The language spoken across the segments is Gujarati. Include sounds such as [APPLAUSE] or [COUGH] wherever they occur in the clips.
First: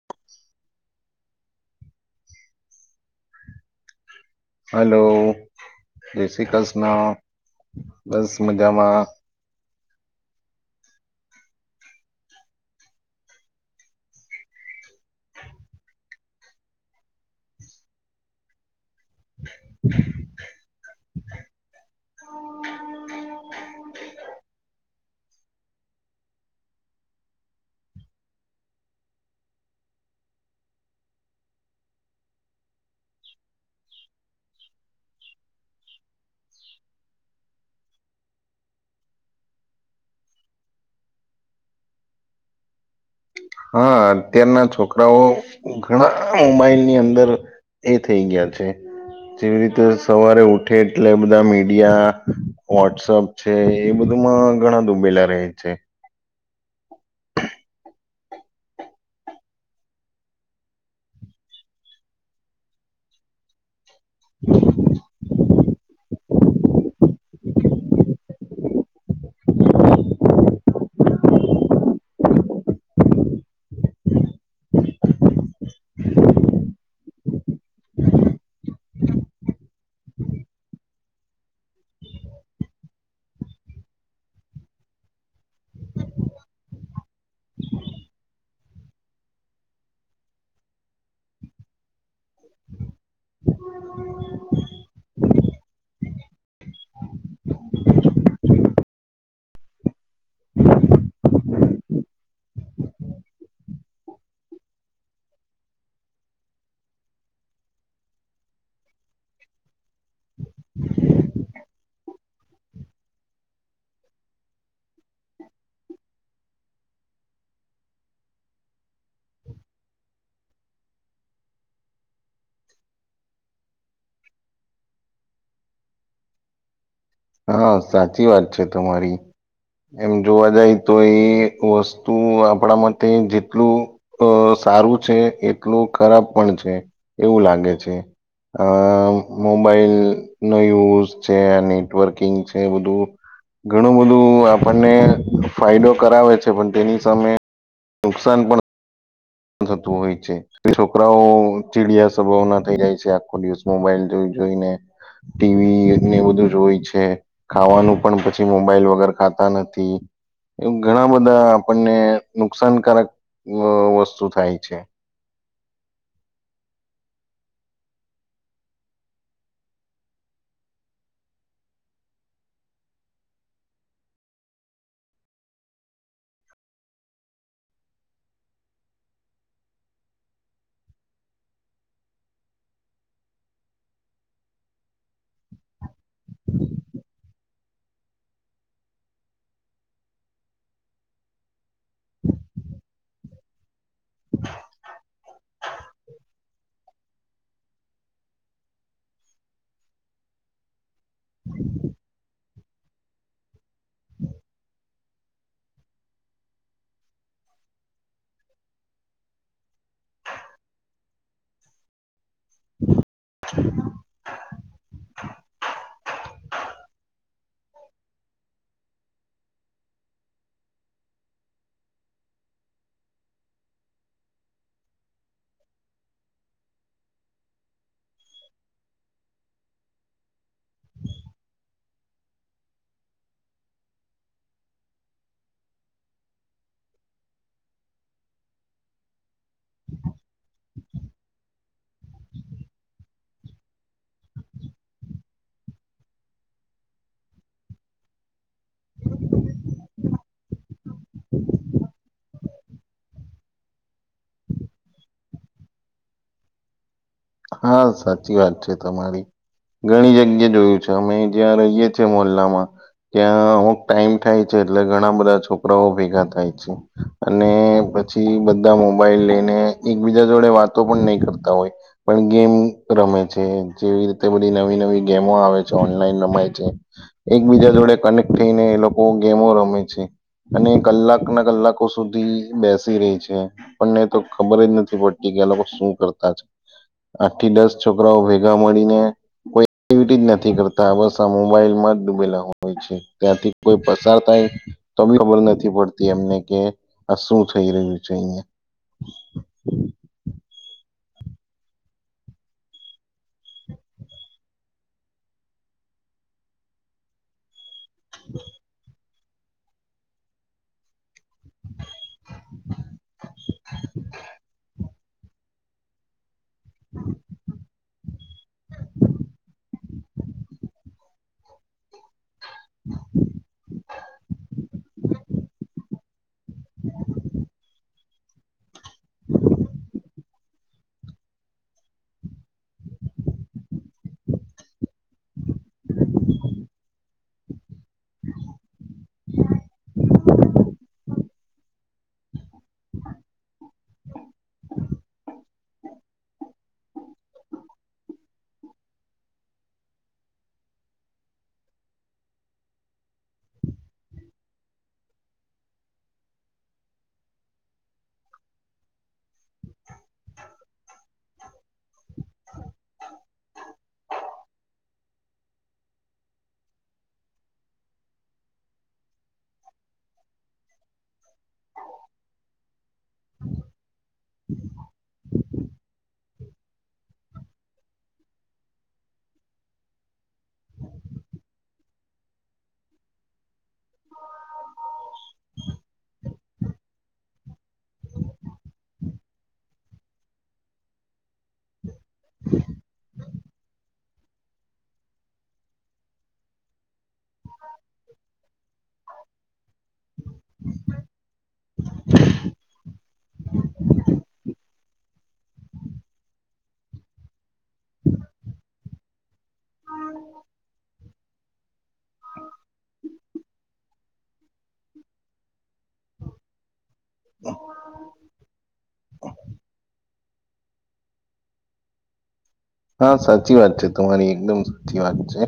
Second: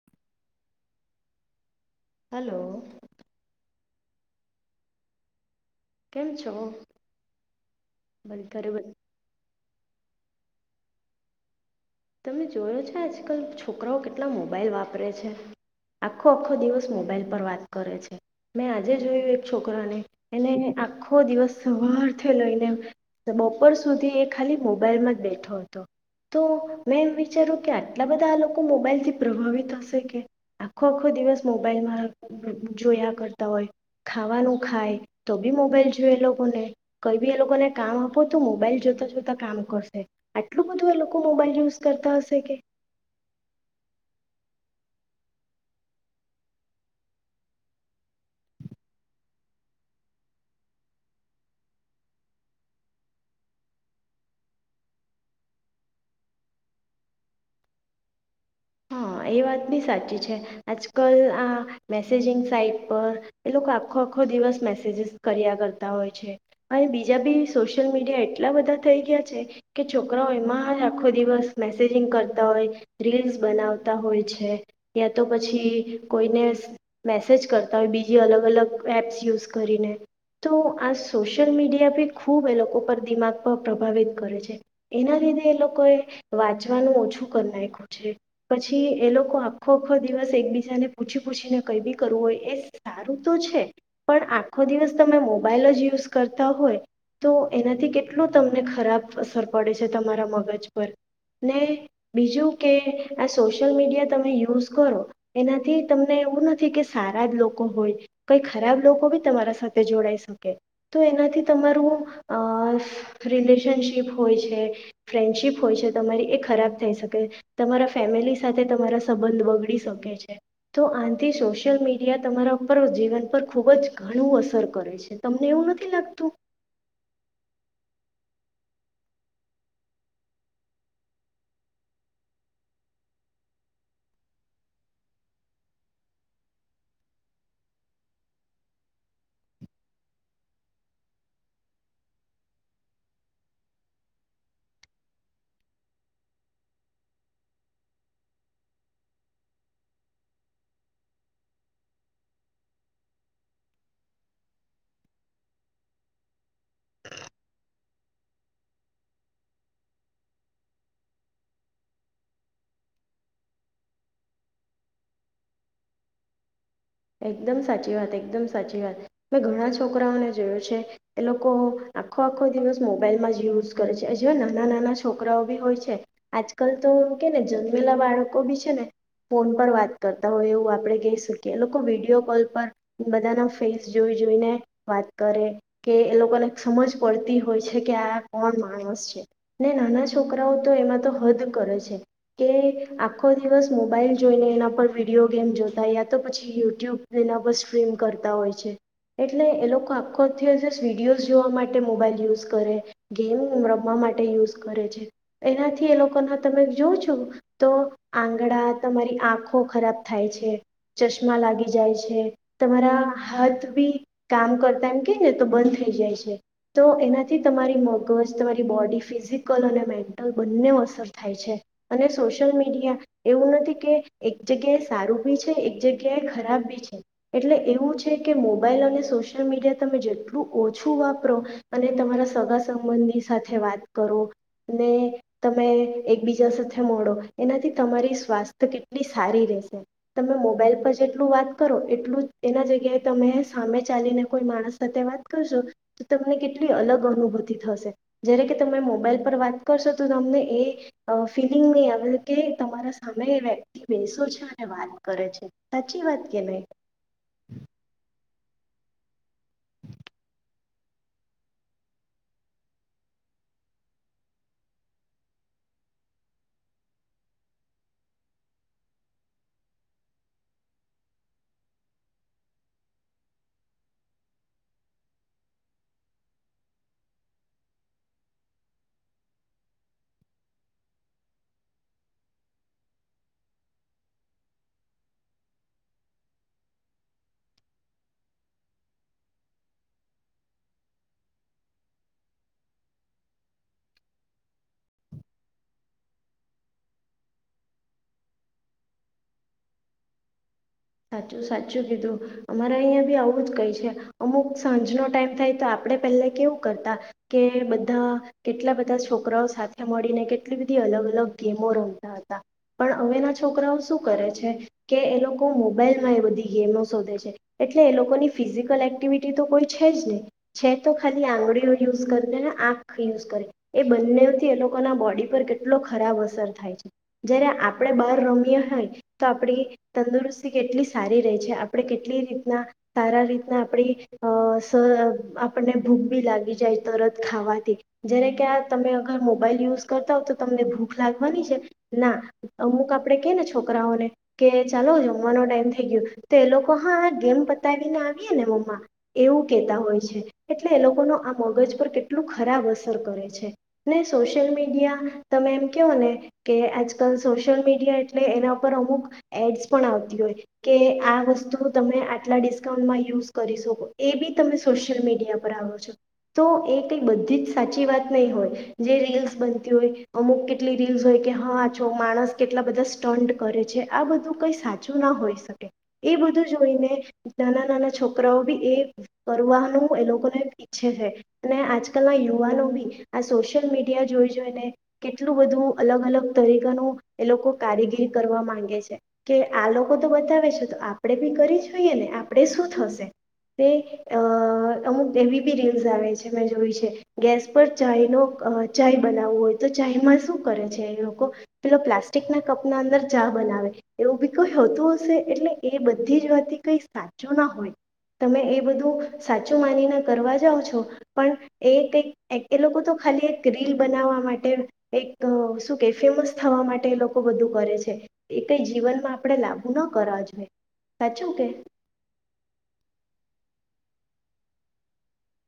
[INAUDIBLE] હલો હલો જય કેમ છો શ્રીકૃષ્ણ બસ બધ ઘરે બધ મજામાં તમે જોયો છે આજકાલ છોકરાઓ કેટલા મોબાઈલ વાપરે છે આખો આખો દિવસ મોબાઈલ પર વાત કરે છે મેં આજે જોયું એક છોકરાને એને આખો દિવસ સવારથી લઈને બપોર સુધી એ ખાલી મોબાઈલમાં જ બેઠો હતો તો મેં એ વિચાર્યું કે આટલા બધા આ લોકો મોબાઈલથી પ્રભાવિત હશે કે આખો આખો દિવસ મોબાઈલમાં જોયા કરતા હોય ખાવાનું ખાય તો બી મોબાઈલ જોઈ એ લોકોને કંઈ બી એ લોકોને કામ આપો તો મોબાઈલ જોતા જોતા કામ કરશે આટલું બધું એ લોકો મોબાઈલ યુઝ કરતા હશે કે હા અત્યારના છોકરાઓ ઘણા મોબાઈલની અંદર એ થઈ ગયા છે જેવી રીતે સવારે ઉઠે એટલે બધા મીડિયા વોટ્સઅપ છે એ બધુંમાં ઘણા દૂબેલા રહે છે હા એ વાત બી સાચી છે આજકાલ આ મેસેજિંગ સાઈટ પર એ લોકો આખોખો દિવસ મેસેજસ કર્યા કર કરતા હુએ છે અને બીજા બી સોશિયલ મીડિયા એટલા બધા થઈ ગયા છે કે છોકરાઓ એમાં આખો દિવસ મેસેજિંગ કરતા હોય રીલ્સ બનાવતા હોય છે યા તો પછી કોઈને મેસેજ કરતા હોય બીજી અલગ અલગ એપ્સ યુઝ કરીને તો આ સોશિયલ મીડિયા બી ખૂબ એ લોકો પર દિમાગ પર પ્રભાવિત કરે છે એના લીધે એ લોકોએ વાંચવાનું ઓછું કરી નાખ્યું છે પછી એ લોકો આખો આખો દિવસ એકબીજાને પૂછી પૂછીને કઈ બી કરવું હોય એ સારું તો છે પણ આખો દિવસ તમે મોબાઈલ જ યુઝ કરતા હોય તો એનાથી કેટલું તમને ખરાબ અસર પડે છે તમારા મગજ પર ને બીજું કે આ સોશિયલ મીડિયા તમે યુઝ કરો એનાથી તમને એવું નથી કે સારા જ લોકો હોય કંઈ ખરાબ લોકો બી તમારા સાથે જોડાઈ શકે તો એનાથી તમારું અ રિલેશનશીપ હોય છે ફ્રેન્ડશીપ હોય છે તમારી એ ખરાબ થઈ શકે તમારા ફેમિલી સાથે તમારા સંબંધ બગડી શકે છે તો આથી સોશિયલ મીડિયા તમારા ઉપર જીવન પર ખૂબ જ ઘણું અસર કરે છે તમને એવું નથી લાગતું હા સાચી વાત છે તમારી એમ જોવા જાય તો એ વસ્તુ આપણા માટે જેટલું અ સારું છે એટલું ખરાબ પણ છે એવું લાગે છે અ મોબાઈલ નો યુઝ છે અને નેટવર્કિંગ છે બધું ઘણું બધું આપણને ફાયદો કરાવે છે પણ તેની સામે નુકસાન પણ થતું હોય છે કે છોકરાઓ ચીડિયા સ્વભાવ ના થઈ જાય છે આખો દિવસ મોબાઈલ જોઈને ટીવીને બધું જ હોય છે ખાવાનું પણ પછી મોબાઈલ વગર ખાતા નથી એ ઘણા બધા આપણને નુકસાનકારક વ વસ્તુ- થાય છે એકદમ સાચી વાત એકદમ સાચી વાત મે ઘણા છોકરાઓને જોયું છે એ લોકો આખો આખો દિવસ મોબાઈલમાં જ યુઝ કરે છે જેવા નાના નાના છોકરાઓ બી હોય છે આજકાલ તો કે ને જન્મેલા બાળકો બી છે ને ફોન પર વાત કરતા હોય એવું આપડણે કહી શકીએ લોકો વિડીયો કોલ પર બધાના ફેસ જોઈ જોઈને વાત કરે કે એ લોકોને સમજ પડતી હોય છે કે આ કોણ માણસ છે ને નાના છોકરાઓ તો એમાં તો હદ કરે છે કે આખો દિવસ મોબાઈલ જોઈને એના પર વિડીયો ગેમ જોતા યા તો પછી યુટ્યુબ એના પર સ્ટ્રીમ કરતા હોય છે એટલે એ લોકો આખો વિડીયોઝ જોવા માટે મોબાઈલ યુઝ કરે ગેમ રમવા માટે યુઝ કરે છે એનાથી એ લોકોના તમે જો છો તો આંગળા તમારી આંખો ખરાબ થાય છે લાગી જાય છે તમારા હાથ બી કામ કરતા એમ કેને તો બંધ થઈ જાય છે તો એનાથી તમારી મગજ તમારી બોડી ફિઝિકલ અને મેન્ટલ બંનેઓ અસર થાય છે અને સોશિયલ મીડિયા એવું નથી કે એક જગ્યાએ સારું બી છે એક જ્- જ્યા ખરાબ બી છે એટલે એવું છે કે મોબાઈલ અને સોશિયલ મીડિયા તમે જેટલું ઓછું વાપરો અને તમારા સગા સંબંધી સાથે વાત કરોને તમે એકબીજા સાથે મળો એનાથી તમારી સ્વાસ્થ્ય કેટલી સારી રહેશે તમે મોબાઈલ પર જેટલું વાત કરો એટલું એના જગ્યાએ તમે સામે ચાલીને કોઈ માણસ સાથે વાત કરશો તો તમને કેટલી અલગ અનુભૂતિ થશે જ્યારે કે તમે મોબાઈલ પર વાત કરશો તો તમને એ ફિલિંગ નહીં આવે કે તમારા સામે એ વ્યક્તિ બેસો છે અને વાત કરે છે સાચી વાત કે નહી હા સાચી વાત છે તમારી ઘણી જગ્યા જોયું અમે જ્યાં રહીએ છએ મોલ્લામાં ત્યાં અમુક ટાઈમ થાય છે એટલે ઘણા બધા છોકરાઓ ભેગા થાય છે અને પછી બધા મોબાઈલ લઈને એકબીજા જોડે વાતો પણ નહી કરતા હોય પણ ગેમ રમે છે જેવી રીતે બધી નવી નવી ગેમો આવે છે ઓનલાઈન રમાય છે એકબીજા જોડે કનેક્ટ થઈને એ લોકો ગેમો રમે છે અને કલાક ના કલાકો સુધી બેસી રહી છે પણને તો ખબર જ નથી પડતી કે આ લોકો શું કરતા છે આઠ થી દસ છોકરાઓ ભેગા મળીને કોઈ એક્ટિવિટી જ નથી કરતા બસ આ મોબાઈલમાં જ ડૂબેલા હોય છે ત્યાંથી કોઈ પસાર થાય તો બી ખબર નથી પડતી એમને કે આ શું થઈ રહ્યું છે એ સાચું સાચું કીધું અમારે અહંયા બી આવું જ કઈ છે અમુક સાંજ નો ટાઈમ થાય તો આપડણે પહેલા કેવું કરતા કે બધા કેટલા બધા છોક છોકરાઓ સાથે મળીને કેટલી બધી અલગ અલગ ગેમો રમતા હતા પણ હવે ના છોકરાઓ શું કરે છે કે એ લોકો તો મોબાઈલમાં એ બઘી ગેમો શોધે છે એટલે એ લોકોની ફિઝિકલ એક્ટિવિટી તો કોઈ છે જ નહી છે ખ આંગળી યુઝ કરે ને આંખ યુઝ કરે એ બનેઓ થી એ લોકો ના બોડી પર કેટલો ખરાબ અસર થાય છે જ્યારે આપણે બાર રમ્યા હાઈ તો આપણી તંદુરસ્ કેટલી સારી રે છે આપણે કેટલી રીતના સારા રીતના આપણી અ આપને ભૂખ બી લાગી જાય તરત ખાવાથી જેને કે આ તમે અગર મોબાઈલ યુઝ કરતા હો તો તમને ભૂખ લાગવાની છે ના અમુક આપણે કે ને છોકરાઓને કે ચાલો જ જમવાનો ટાઈમ થઈ ગયો તો એ લોકો હા આ ગેમ પતાવીને આવીય ને મમ્મા એવું કહેતા હોય છે એટલે એ લોકો ન આ મગજ પર કેટલું ખરાબ અસર કરે છે ને સોશિયલ મીડિયા તમે એમ કહો ને કે આજકાલ સોશિયલ મીડિયા એટલે એના પર અમુક એડસ પણ આવ કે આ વસ્તુ તમે આટલા ડિસ્કાઉન્ટમાં યુઝ કરી શકો એ બી તમે સ સોશિયલ મીડિયા પર આવો છો તો એ કંઈ બધી જ સાચી વાત નહી હોય જે રીલ્સ બનતી હોય અમુક કેટલી રીલ્સ હોય કે હા છો માણસ કેટલા બધા સ્ટન્ટ કરે છે આ બધું કંઈ સાચું સાચું ના હોય શકે એ બધું જોઈને નાના નાના છોકરાઓ બી એ કરવાનું એ લોકોને ઈચ્છે છે અને આજકાલના યુવાનો બી આ સો સોશિલ મીડિયા જોઈ જોઈને કેટલું બધું અલગ અલગ તરીકાનું એ લોકો કારીગીરી કરવા માંગે છે કે આ લોકો તો બતાવે છે તો આપણે બી કરી જોઈએ ને આપણેે શું થશે અ અમુક એવી બી રીલ્સ આવે છે મેં જોઈ છે ગેસ પર ચાયનો ચાય બનાવવો હોય તો ચાય માં શું કરે છે એ લોક કો પેલો પ્લાસ્ટિકના કપના અંદર ચા બનાવે એવું બી કઈ હોતું હશે એટલે એ બધી જ વાતી કઈ સાચું ના હોય તમે એ બધું સાચું માનીને કરવા જાઓ છો પણ એ કઈક એ લોકો તો ખાલી એક રિલ બનાવવા માટે એક શું કેય ફેમસ થવા માટે એ લોકો બધું કરે છે એ કઈ જીવનમાં ન કરવા જોઈએ સાચું કે? હા સાચી વાત છે તમારી એકદમ સાચી વાત છે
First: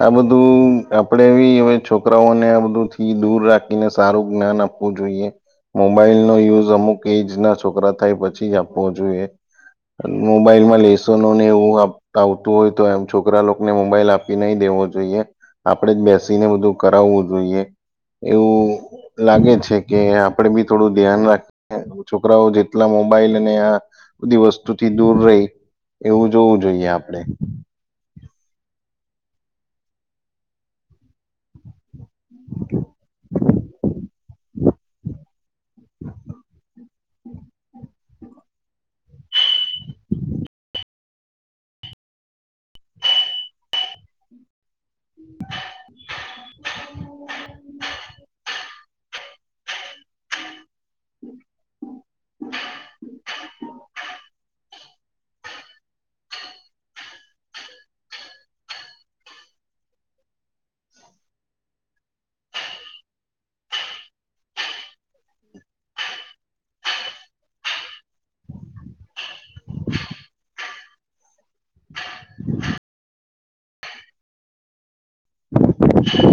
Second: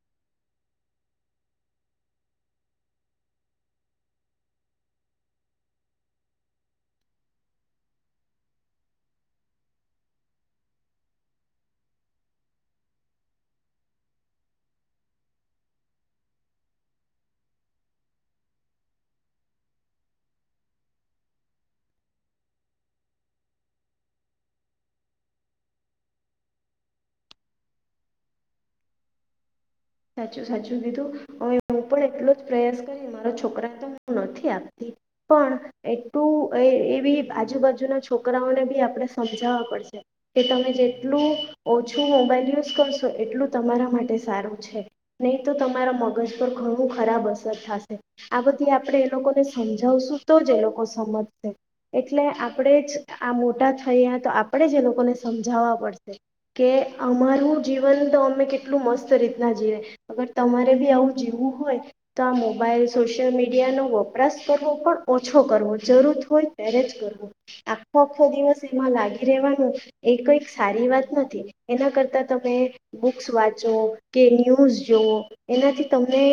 આ બધું આપડે બી હવે છોકરાઓને આ બધું થી દૂર રાખીને સારું જ્ઞાન આપવું જોઈએ મોબાઈલનો યુઝ અમુક એજના છોકરા થાય પછી જ આપવો જોઈએ મોબાઈલમાં લે શને એવું આવતું હોય તો એમ છોકરા લોકોને મોબાઈલ આપી નઈ દેવો જોઈએ આપડે જ બેસીને બધું કરાવવું જોઈએ એવું લાગે છે કે આપણે બી થોડું ધ્યાન રાખી છોકરાઓ જેટલા મોબાઈલને આ બધી વસ્તુથી દૂર રેય એવું જોવું જોઈએ આપણેે. સાચું સાચું કીધું હવે હું પણ એટલો જ પ્રયાસ કરી મારા છોકરા તો હું નથી આપતી પણ એટલું એવી આજુબાજુના છોકરાઓને બી આપણે સમજાવવા પડશે કે તમે જેટલું ઓછું મોબાઈલ યુઝ કરશો એટલું તમારા માટે સારું. છે. નહી તો તમારા મગજ પર ઘણું ખરાબ અસર થાશે આ બધી આપણે એ લોકોને [UNINTELLIGIBLE] જવશું તો જ એ લોકો સમજશે એટલે આપણે જ આ મોટા થઈએ તો આપણે જ એ લોકોને સમજાવવા પડશે કે અમારું જીવન તો અમે કેટ કેટલું મસ્ત રીત ના જીવે અગર તમારે બી આવું જીવું હોય તો આ મોબાઈલ સોશિયલ મીડિયાનો વપરાશ કરવો પણ ઓછો કરવો જરૂર હોય ત્યારે જ કરવો આખો આખો દિવસ એમાં લાગી રહેવાનું એ કંઈક સારી વાત નથી એના કરતા તમે બુક્સ વાંચો. કે ન્યૂઝ જોવો. એનાથી તમને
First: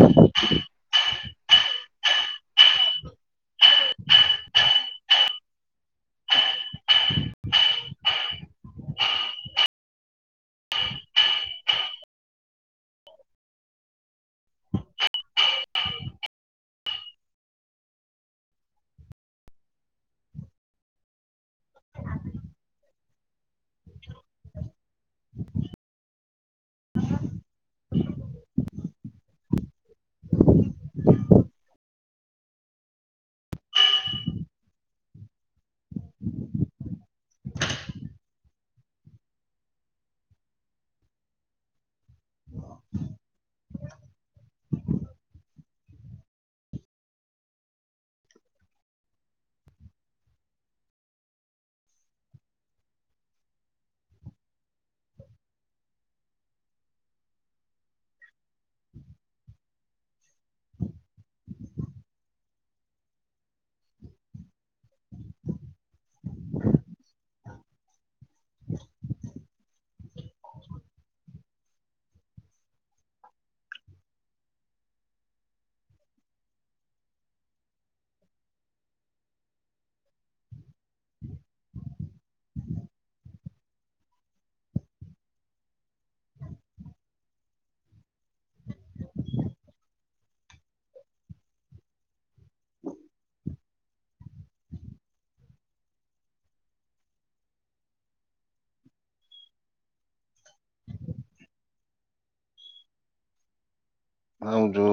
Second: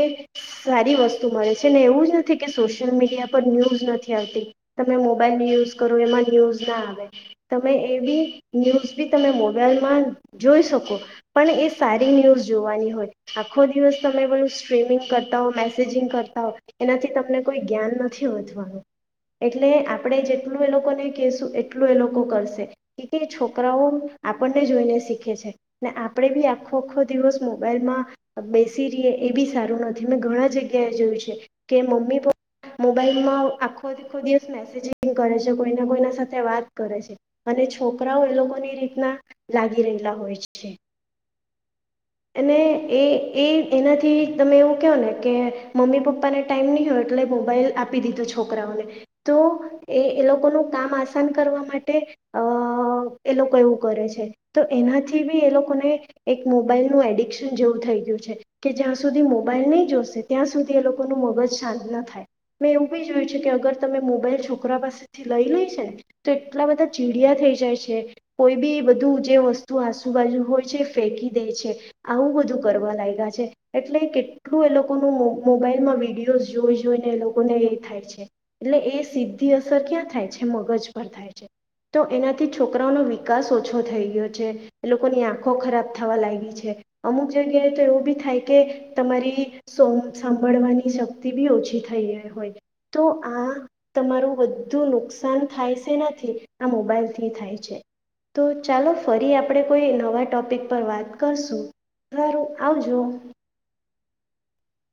સારી વસ્તુ મળે છે ને એવું જ નથી કે સોશિયલ મીડિયા પર ન્યૂઝ નથી આવતી તમે મોબાઈલની યુઝ કરો એમાં ન્યૂઝ ના આવે તમે એ બી ન્યૂઝ બી તમે મોબાઈલમાં જોઈ શકો પણ એ સારી ન્યૂઝ જોવાની હોય આખો દિવસ તમે બધું સ્ટ્રીમિંગ કરતા હો, મેસેજિંગ કરતા હો એનાથી તમને કોઈ જ્ઞાન નથી વધવાનું એટલે આપણે જેટલું એ લોકોને કહેશું એટલું એ લોકો કરશે કેય કે છોકરાઓ આપણને જોઈને શીખે છે ને આપણે બી આખો આખો દિવસ મોબાઈલમાં બેસી રીએ એ બી સારું નથી મેં ઘણા જગ્યાએ જોયું છે કે મમ્મી પપ્પા મોબાઈલમાં આખો આખો દિવસ મેસેજિંગ કરે છે, કોઈના કોઈના સાથે વાત કરે છે અને છોકરાઓ એ લોકોની રીતના લાગી રહેલા હોય છે. અને એ એ એનાથી તમે એવું કેવો ને કે મમ્મી પપ્પાને ટાઈમ નહી હોય એટલે મોબાઈલ આપી દીધું છોકરાઓને તો એ એ લોકોનું કામ આસાન કરવા માટે અ એ લોકો એવું કરે છે તો એનાથી બી એ લોકોને મોબાઈલનું એડિક્શન જેવું થઈ ગયું છે કે જ્યાં સુધી મોબાઈલ નહીં જોશે ત્યાં સુધી એ લોકોનું મગજ શાંત ન થાય મેં એવું બી જોયું છે કે અગર તમે મોબાઈલ છોકરા પાસેથી લઈ લેય છે ને તો એટલા બધા ચીડિયા થઈ જાય છે કોઈ બી બધું જે વસ્તુ આસુબાજુ હોય છે ફેંકી દે છે આવું બધું કરવા લાયગા છે એટલે કેટલું એ લોકોનું મોબાઈલમાં વિડીયોઝ જોઈ જોઈને એ લોકોને એ થાય છે એટલે એ સીધી અસર ક્યાં થાય છે મગજ પર થાય છે. તો એનાથી છોકરાઓનો વિકાસ ઓછો થઈ ગયો છે એ લોકોની આંખો ખરાબ થવા લાયગી છે અમુક જગ્યાએ તો એવું બી થાય કે તમારી સો સાંભળવાની શક્તિ બી ઓછી થઈ હોય તો આ તમારું બધું નુકસાન થાય છે નથી આ મોબાઈલથી થાય શેનાથી તો ચાલો ફરી આપણે કોઈ નવા ટોપિક પર વાત કરશું સારું આવજો. આવજો.